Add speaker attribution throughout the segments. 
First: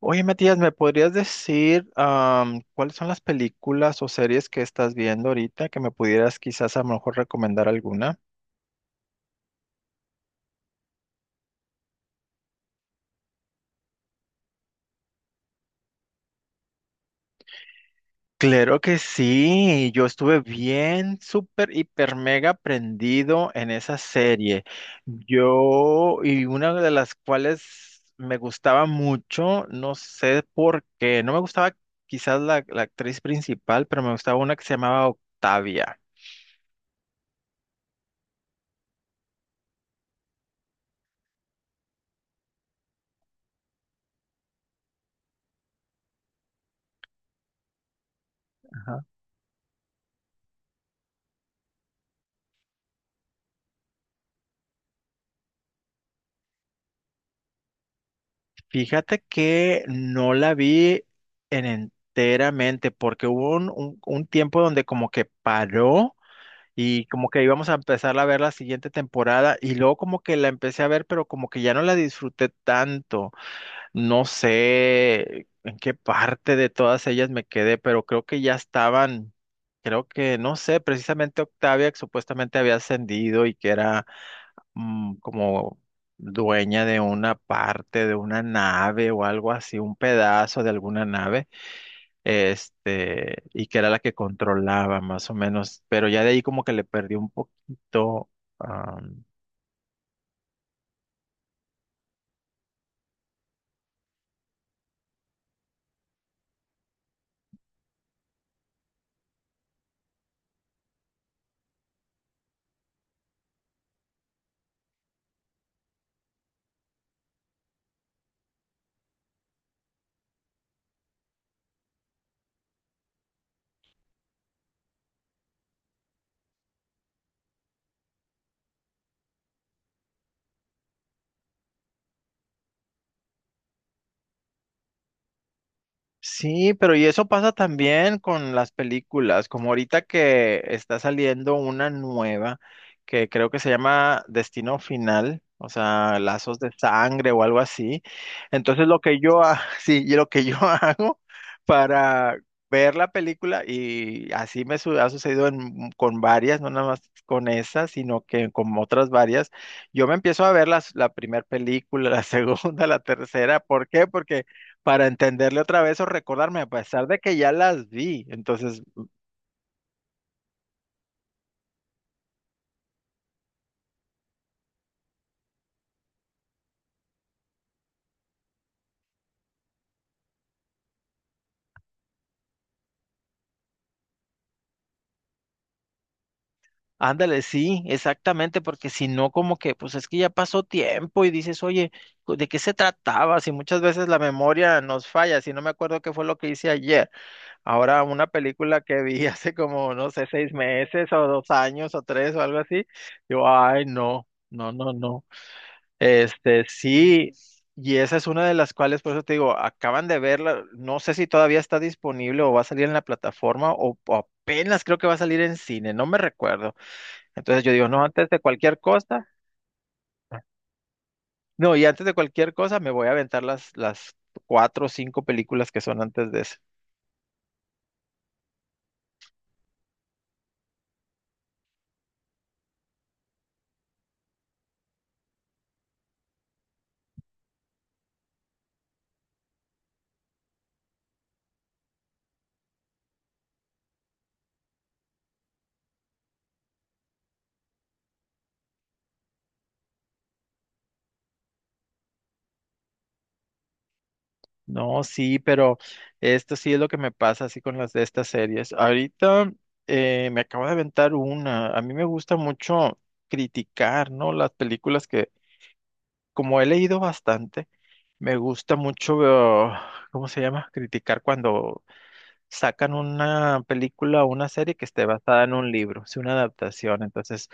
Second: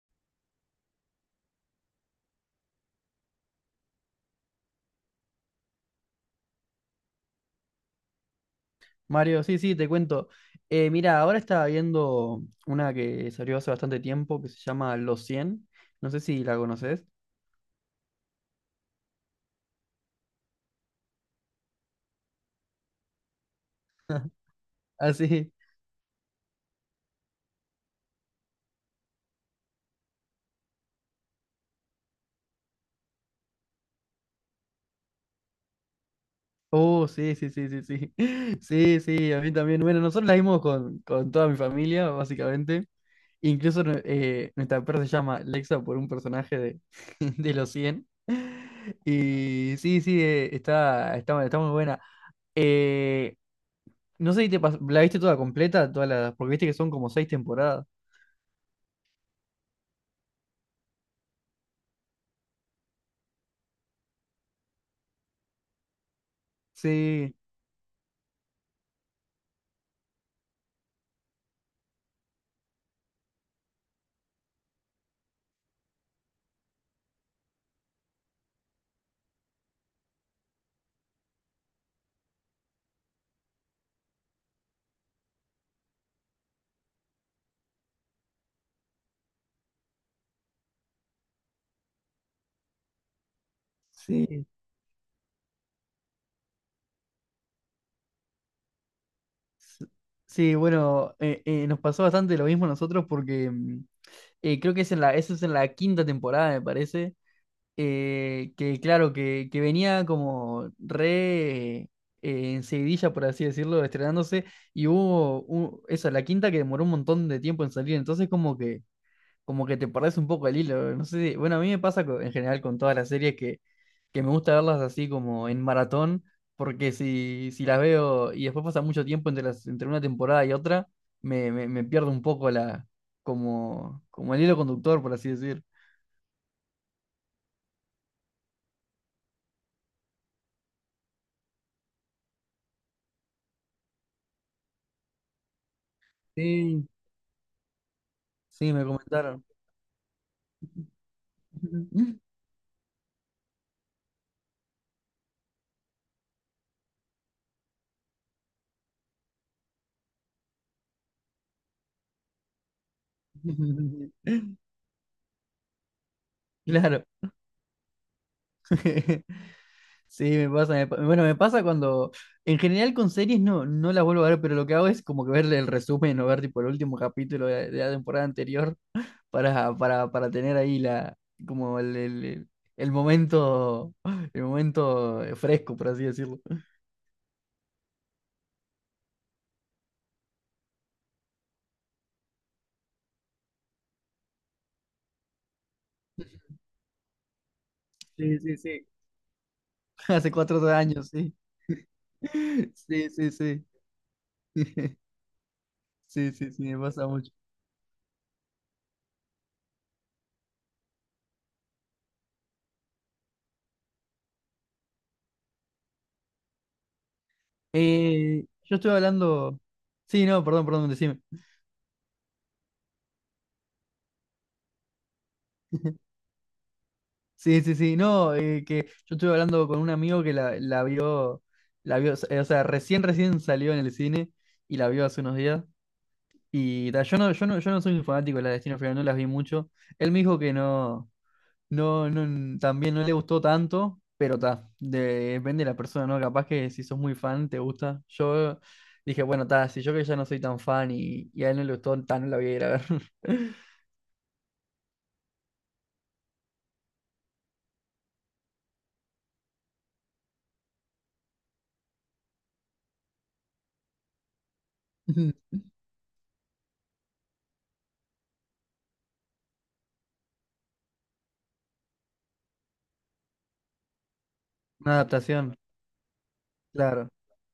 Speaker 1: Oye, Matías, ¿me podrías decir cuáles son las películas o series que estás viendo ahorita que me pudieras quizás a lo mejor recomendar alguna?
Speaker 2: Mario, sí, sí, te cuento. Mira, ahora estaba viendo una que salió hace bastante tiempo que se llama Los cien. No sé si la conoces.
Speaker 1: Claro que sí, yo estuve bien, súper, hiper, mega prendido en esa serie.
Speaker 2: Ah, sí.
Speaker 1: Yo, y una de las cuales me gustaba mucho, no sé por qué, no me gustaba quizás la actriz principal, pero me gustaba una que se llamaba Octavia.
Speaker 2: Oh, sí, sí, sí, sí, sí. Sí, sí, a mí también. Bueno, nosotros la vimos con toda mi familia, básicamente. Incluso nuestra perra se llama Lexa por un personaje de, de Los cien.
Speaker 1: Ajá.
Speaker 2: Y sí, sí, está muy buena. Eh, no sé si la viste toda completa, todas las, porque viste que son como seis temporadas.
Speaker 1: Fíjate que no la vi en enteramente porque hubo un tiempo donde como que paró y como
Speaker 2: Sí,
Speaker 1: que íbamos a empezar a ver la siguiente temporada y luego como que la empecé a ver pero como que ya no la disfruté tanto. No sé en qué parte de todas ellas me quedé, pero creo que ya estaban, creo que, no sé, precisamente Octavia que supuestamente había ascendido y que era como dueña de una parte de una nave o algo así, un pedazo de alguna nave, y que era la que
Speaker 2: sí,
Speaker 1: controlaba más o menos, pero ya de ahí como que le perdí un poquito.
Speaker 2: s- sí, bueno, nos pasó bastante lo mismo a nosotros porque creo que es en la, eso es en la quinta temporada, me parece, que claro, que venía como re en seguidilla, por así decirlo, estrenándose, y hubo eso, la quinta que demoró un montón de tiempo en salir, entonces como que te perdés un poco el hilo. No sé bueno, a mí me pasa en general con todas las series que me gusta verlas así como en maratón, porque si las veo y después pasa mucho tiempo entre las, entre una temporada y otra, me pierdo un poco la, como el hilo conductor, por así decir.
Speaker 1: Sí, pero y eso pasa también con las películas, como ahorita que está saliendo una nueva que creo que se llama Destino Final, o sea, Lazos de
Speaker 2: Sí.
Speaker 1: Sangre o algo así.
Speaker 2: Sí, me
Speaker 1: Entonces lo que yo,
Speaker 2: comentaron.
Speaker 1: ha- sí, y lo que yo hago para ver la película, y así ha sucedido con varias, no nada más con esa, sino que con otras varias, yo me empiezo a ver la primera película, la segunda, la tercera, ¿por qué? Porque para entenderle otra vez o recordarme, a
Speaker 2: Claro.
Speaker 1: pesar de que ya las vi. Entonces,
Speaker 2: Sí, me pasa, bueno, me pasa cuando, en general con series no, no las vuelvo a ver, pero lo que hago es como que verle el resumen o ver tipo el último capítulo de la temporada anterior para tener ahí la, como el momento, el momento fresco, por así decirlo.
Speaker 1: ándale, sí, exactamente, porque si no, como que, pues es que ya pasó tiempo y dices, oye, ¿de qué se trataba? Si muchas veces la memoria nos falla, si no me acuerdo qué fue lo que hice ayer. Ahora, una
Speaker 2: Sí, sí,
Speaker 1: película
Speaker 2: sí.
Speaker 1: que vi hace como, no sé,
Speaker 2: Hace
Speaker 1: seis
Speaker 2: 4 años,
Speaker 1: meses o
Speaker 2: sí.
Speaker 1: dos años o tres o algo así,
Speaker 2: Sí, sí,
Speaker 1: yo,
Speaker 2: sí.
Speaker 1: ay, no, no, no, no.
Speaker 2: Sí, sí, sí, me pasa mucho.
Speaker 1: Sí, y esa es una de las cuales, por eso te digo, acaban de verla, no sé si todavía está disponible o va a salir en la plataforma o apenas creo que va a salir en cine, no me recuerdo. Entonces yo digo, no, antes de
Speaker 2: Yo
Speaker 1: cualquier
Speaker 2: estoy
Speaker 1: cosa,
Speaker 2: hablando. Sí, no, perdón, perdón, decime.
Speaker 1: no, y antes de cualquier cosa me voy a aventar las cuatro o cinco películas que son antes de eso.
Speaker 2: Sí, sí, sí. No, que yo estuve hablando con un amigo que la vio, o sea, recién, recién salió en el cine y la vio hace unos días. Y ta, yo no soy un fanático de la Destino Final, no las vi mucho. Él me dijo que no, no, no, también no le gustó tanto, pero ta, depende de la persona, ¿no? Capaz que si sos muy fan, te gusta. Yo dije, bueno, ta, si yo que ya no soy tan fan y a él no le gustó, ta, no la voy a ir a ver.
Speaker 1: No, sí, pero esto sí es lo que me pasa así con las de estas series. Ahorita me acabo de aventar una, a mí me gusta mucho criticar, ¿no? Las películas que como he leído bastante, me gusta mucho, ¿cómo se llama? Criticar cuando sacan una película o una serie que
Speaker 2: Una
Speaker 1: esté basada en
Speaker 2: adaptación,
Speaker 1: un libro, es una adaptación,
Speaker 2: claro.
Speaker 1: entonces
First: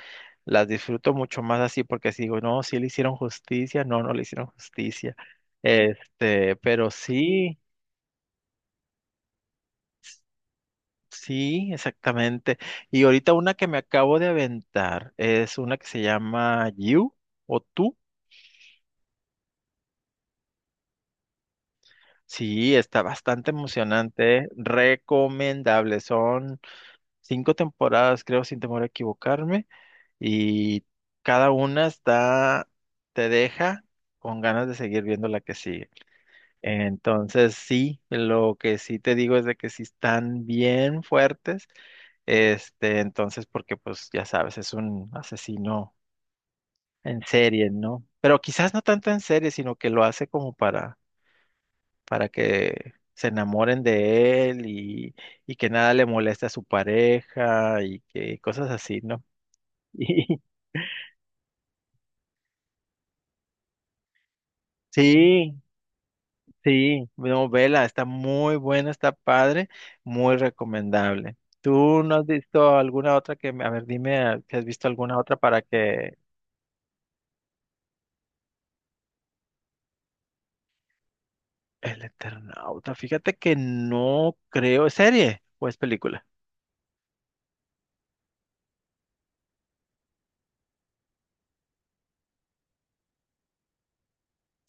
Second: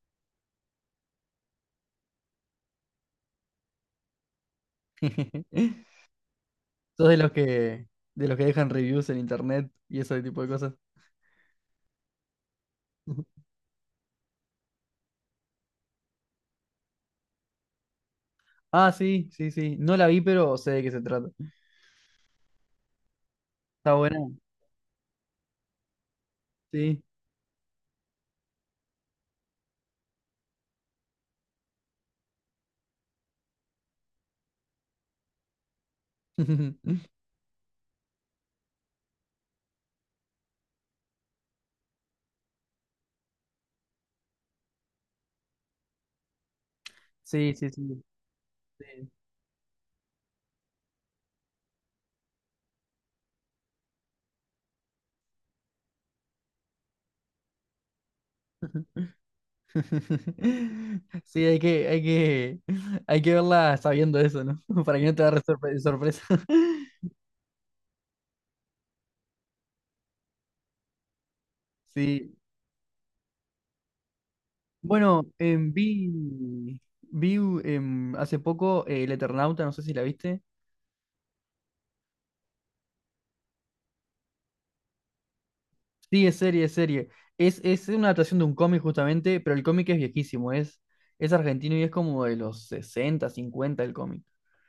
Speaker 1: las disfruto mucho más así porque si digo, no, sí le hicieron justicia, no, no le hicieron justicia, pero
Speaker 2: Sos
Speaker 1: sí,
Speaker 2: de los que dejan reviews en internet y ese tipo de cosas.
Speaker 1: sí, exactamente. Y ahorita una que me acabo de aventar es una que se llama You o Tú.
Speaker 2: Ah, sí, sí, sí. No la vi, pero sé de qué se trata.
Speaker 1: Sí, está bastante
Speaker 2: Está buena.
Speaker 1: emocionante, ¿eh? Recomendable. Son
Speaker 2: Sí.
Speaker 1: cinco temporadas, creo, sin temor a equivocarme, y cada una está, te deja con ganas de seguir viendo la que sigue. Entonces, sí, lo que sí te digo es de que sí están bien fuertes, entonces, porque pues ya sabes, es un asesino en
Speaker 2: Sí, sí,
Speaker 1: serie, ¿no?
Speaker 2: sí.
Speaker 1: Pero quizás no
Speaker 2: Sí.
Speaker 1: tanto en serie, sino que lo hace como para que se enamoren de él y que nada le moleste a su pareja y que cosas así, ¿no? Y-
Speaker 2: Sí, hay que verla sabiendo eso, ¿no? Para que no te agarre
Speaker 1: Sí,
Speaker 2: sorpresa.
Speaker 1: sí, no, vela, está muy buena, está padre, muy recomendable. ¿Tú no has
Speaker 2: Sí.
Speaker 1: visto alguna otra que, me- a ver, dime si has visto alguna
Speaker 2: Bueno,
Speaker 1: otra para que
Speaker 2: vi hace poco El Eternauta, no sé si la viste.
Speaker 1: El Eternauta, fíjate que no creo, ¿es serie o es película?
Speaker 2: Sí, es serie, es serie. Es una adaptación de un cómic justamente, pero el cómic es viejísimo, es argentino y es como de los 60, 50 el cómic.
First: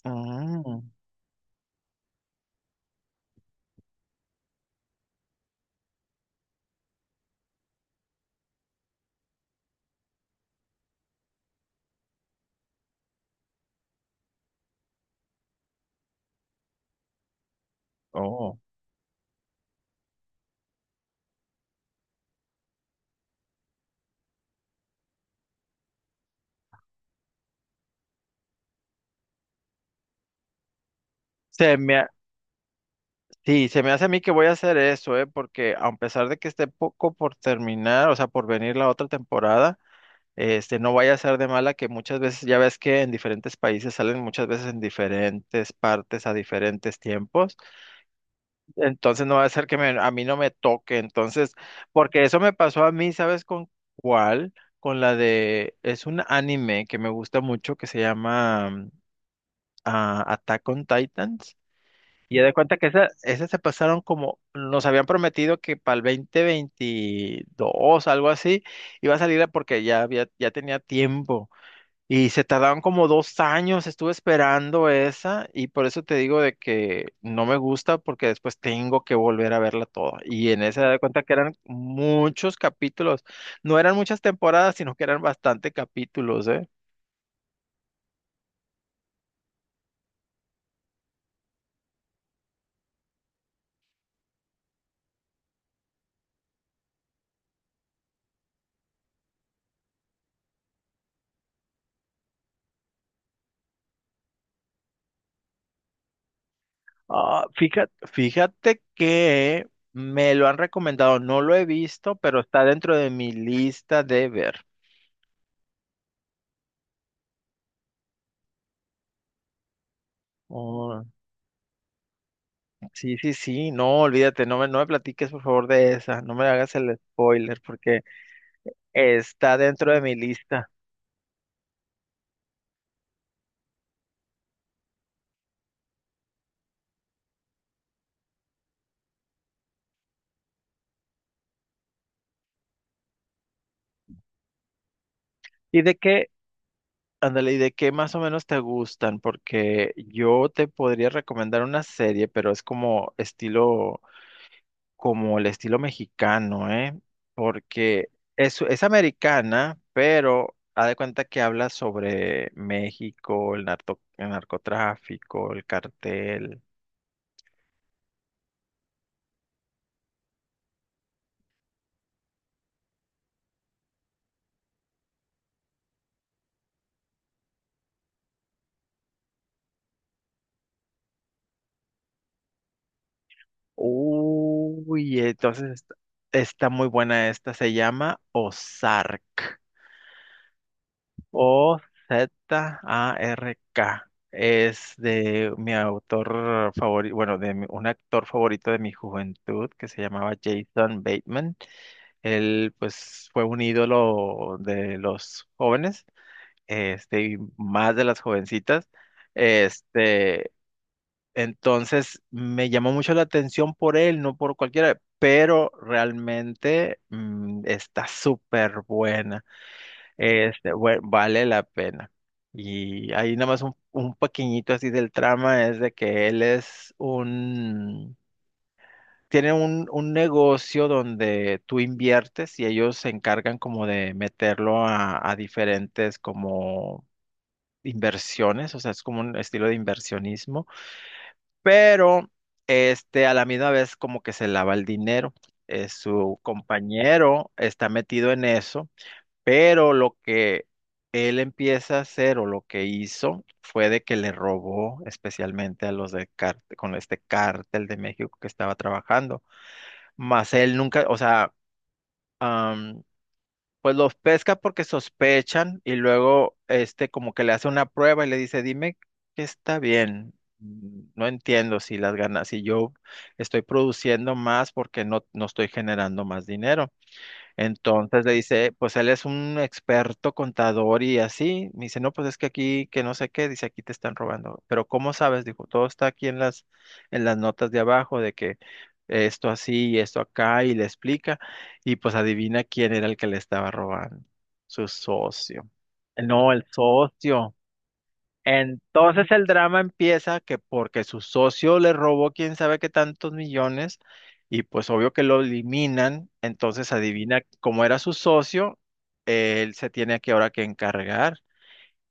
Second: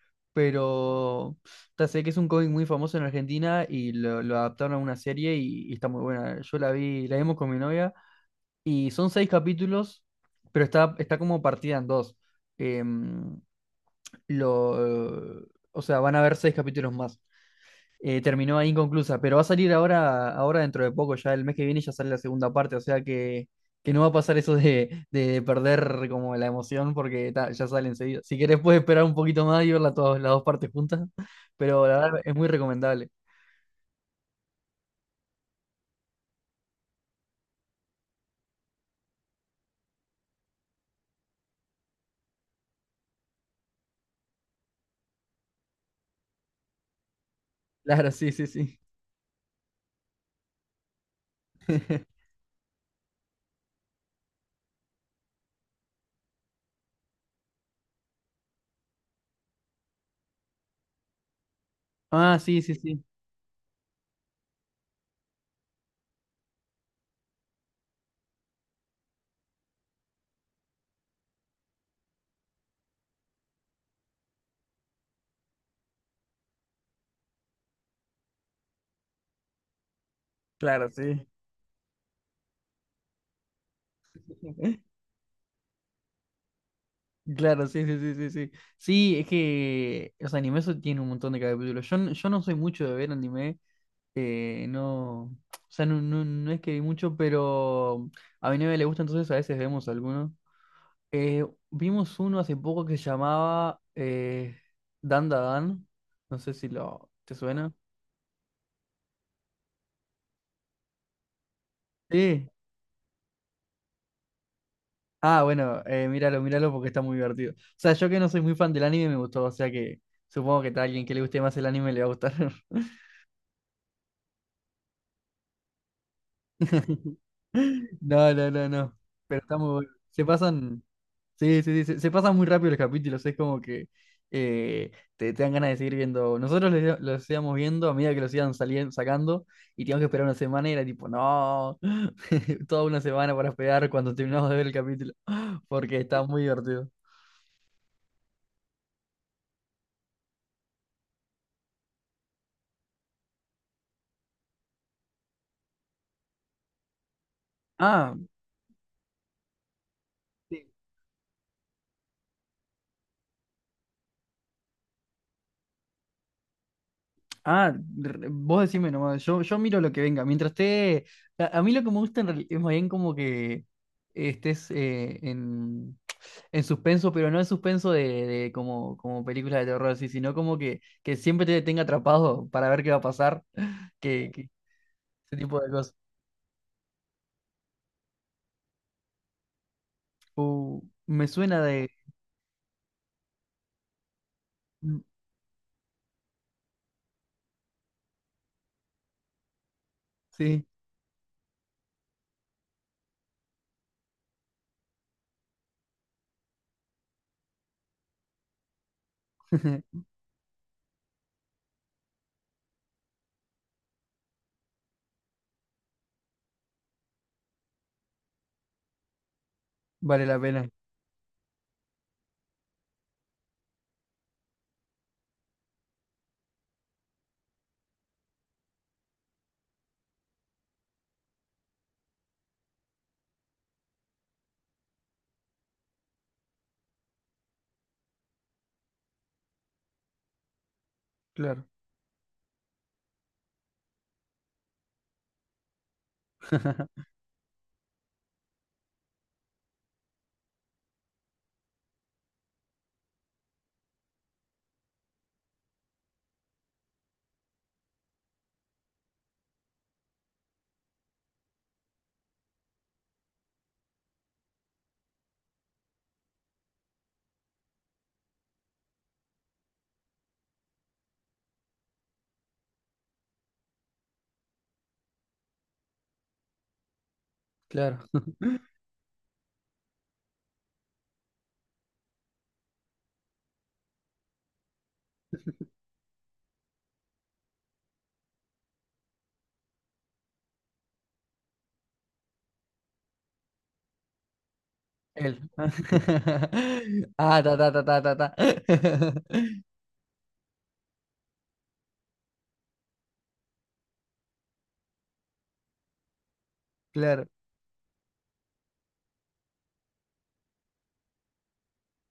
Speaker 1: Mm,
Speaker 2: Pero ta, sé que es un cómic muy famoso en Argentina y lo adaptaron a una serie y está muy buena. Yo la vi, la vimos con mi novia y son seis capítulos, pero está como partida en dos. Em, lo, o sea, van a haber seis capítulos más. Terminó
Speaker 1: oh.
Speaker 2: ahí inconclusa, pero va a salir ahora dentro de poco, ya el mes que viene ya sale la segunda parte, o sea que no va a pasar eso de perder como la emoción porque ta, ya sale enseguida. Si querés puedes esperar un poquito más y verla todas las dos partes juntas,
Speaker 1: Se
Speaker 2: pero
Speaker 1: me,
Speaker 2: la
Speaker 1: ha-
Speaker 2: verdad es muy recomendable.
Speaker 1: sí, se me hace a mí que voy a hacer eso, ¿eh? Porque a pesar de que esté poco por terminar, o sea, por venir la otra temporada, no vaya a ser de mala que muchas veces, ya ves que en diferentes países salen muchas veces en diferentes partes a diferentes tiempos,
Speaker 2: Claro, sí, sí, sí.
Speaker 1: entonces no va a ser que me- a mí no me toque, entonces, porque eso me pasó a mí, ¿sabes con cuál? Con la de, es un anime que me gusta mucho que se llama Attack on Titans, y
Speaker 2: Ah,
Speaker 1: ya de
Speaker 2: sí, sí,
Speaker 1: cuenta que
Speaker 2: sí.
Speaker 1: esa se pasaron como, nos habían prometido que para el 2022, algo así, iba a salir porque ya había, ya tenía tiempo. Y se tardaron como 2 años, estuve esperando esa y por eso te digo de que no me gusta porque después tengo que volver a verla toda. Y en esa
Speaker 2: Claro,
Speaker 1: de cuenta
Speaker 2: sí.
Speaker 1: que eran muchos capítulos, no eran muchas temporadas, sino que eran bastante capítulos, ¿eh?
Speaker 2: Claro, sí, sí, sí, sí, sí. Sí, es que los animes tienen un montón de capítulos. Yo no soy mucho de ver anime. No, o sea, no, no, no es que vi mucho, pero a mi novia le gusta, entonces a veces vemos algunos. Eh, vimos uno hace poco que se llamaba Dan Da Dan. No sé si lo te
Speaker 1: Ah,
Speaker 2: suena.
Speaker 1: fíjate, fíjate que me lo han recomendado, no lo he visto, pero
Speaker 2: Sí.
Speaker 1: está dentro de mi lista de ver.
Speaker 2: Ah, bueno, míralo, míralo porque está muy divertido. O sea, yo que no soy muy fan del anime me gustó, o sea que supongo que a
Speaker 1: Oh,
Speaker 2: alguien que le guste más el anime le va a gustar.
Speaker 1: sí, sí, sí, no, olvídate, no me platiques por favor de esa, no me hagas el spoiler.
Speaker 2: No, no, no, no. Pero
Speaker 1: Está
Speaker 2: está muy bueno.
Speaker 1: dentro de mi
Speaker 2: Se
Speaker 1: lista.
Speaker 2: pasan. Sí, sí, sí, se pasa muy rápido los capítulos, es como que eh, te dan ganas de seguir viendo. Nosotros los íbamos viendo a medida que los iban saliendo, sacando y teníamos que esperar una semana y era tipo, no, toda una semana para esperar cuando terminamos de ver el capítulo,
Speaker 1: ¿Y de
Speaker 2: porque está
Speaker 1: qué,
Speaker 2: muy divertido.
Speaker 1: ándale, ¿y de qué más o menos te gustan? Porque yo te podría recomendar una serie, pero es como estilo, como el estilo mexicano, ¿eh? Porque
Speaker 2: Ah,
Speaker 1: es americana, pero
Speaker 2: sí.
Speaker 1: haz de cuenta que habla sobre México, el narcotráfico, el cartel.
Speaker 2: Ah, vos decime nomás, yo miro lo que venga. Mientras esté. A mí lo que me gusta es más bien como que estés en suspenso, pero no en suspenso de como, como película de terror así, sino como que siempre te tenga atrapado para ver qué va a pasar. Que
Speaker 1: Uy,
Speaker 2: ese tipo de
Speaker 1: entonces
Speaker 2: cosas.
Speaker 1: está muy buena esta. Se llama Ozark.
Speaker 2: Me suena de.
Speaker 1: O-Z-A-R-K. Es
Speaker 2: Mm,
Speaker 1: de mi autor favorito, bueno, un actor favorito de mi juventud que se llamaba
Speaker 2: sí,
Speaker 1: Jason Bateman. Él, pues, fue un ídolo de los jóvenes, este, y más de las jovencitas. Este, entonces me llamó mucho la atención por él, no por cualquiera, pero realmente está súper buena.
Speaker 2: vale la pena.
Speaker 1: Vale la pena. Y ahí nada más un pequeñito así del trama es de que él es un, tiene un negocio donde tú inviertes y ellos se encargan como de meterlo a diferentes como inversiones, o sea, es como un estilo de inversionismo
Speaker 2: Claro.
Speaker 1: pero este a la misma vez como que se lava el dinero. Su compañero está metido en eso, pero lo que él empieza a hacer o lo que hizo fue de que le robó especialmente a los de cártel, con este cártel de México que estaba trabajando. Más él nunca, o sea, pues los pesca porque sospechan y luego como que le hace una prueba y le dice, dime que está bien. Mm. No entiendo si las ganas, si yo estoy produciendo más porque no, no estoy generando más dinero.
Speaker 2: Claro.
Speaker 1: Entonces le dice, pues él es un experto contador y así. Me dice, no, pues es que aquí, que no sé qué, dice, aquí te están robando. Pero ¿cómo sabes? Dijo, todo está aquí en las, notas de abajo de que esto así y esto acá y le explica. Y pues adivina quién era el que le estaba robando. Su
Speaker 2: Él.
Speaker 1: socio. No, el
Speaker 2: Ah,
Speaker 1: socio.
Speaker 2: ta, ta, ta, ta, ta, ta.
Speaker 1: Entonces el drama empieza que porque su socio le robó quién sabe qué tantos millones y pues obvio que lo eliminan, entonces
Speaker 2: Claro.
Speaker 1: adivina cómo era su socio, él se tiene aquí ahora que encargar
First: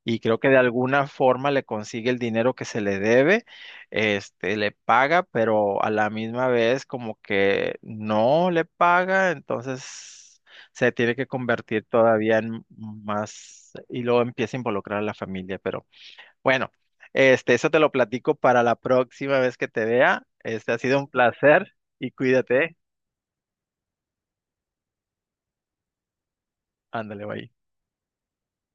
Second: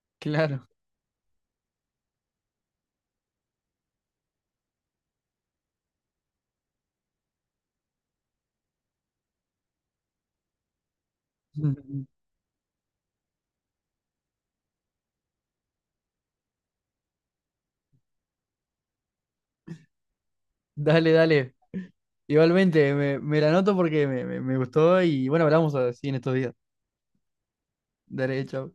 Speaker 1: y creo que de
Speaker 2: Claro.
Speaker 1: alguna forma le consigue el dinero que se le debe, le paga, pero a la misma vez como que no le paga, entonces se tiene que convertir todavía en más y luego empieza a involucrar a la familia, pero bueno, eso te lo platico para la próxima vez que te vea. Este ha sido un
Speaker 2: Dale, dale.
Speaker 1: placer y cuídate. ¿Eh?
Speaker 2: Igualmente, me la anoto porque me gustó y bueno, hablamos así en estos días.
Speaker 1: Ándale, bye.
Speaker 2: Dale, chao.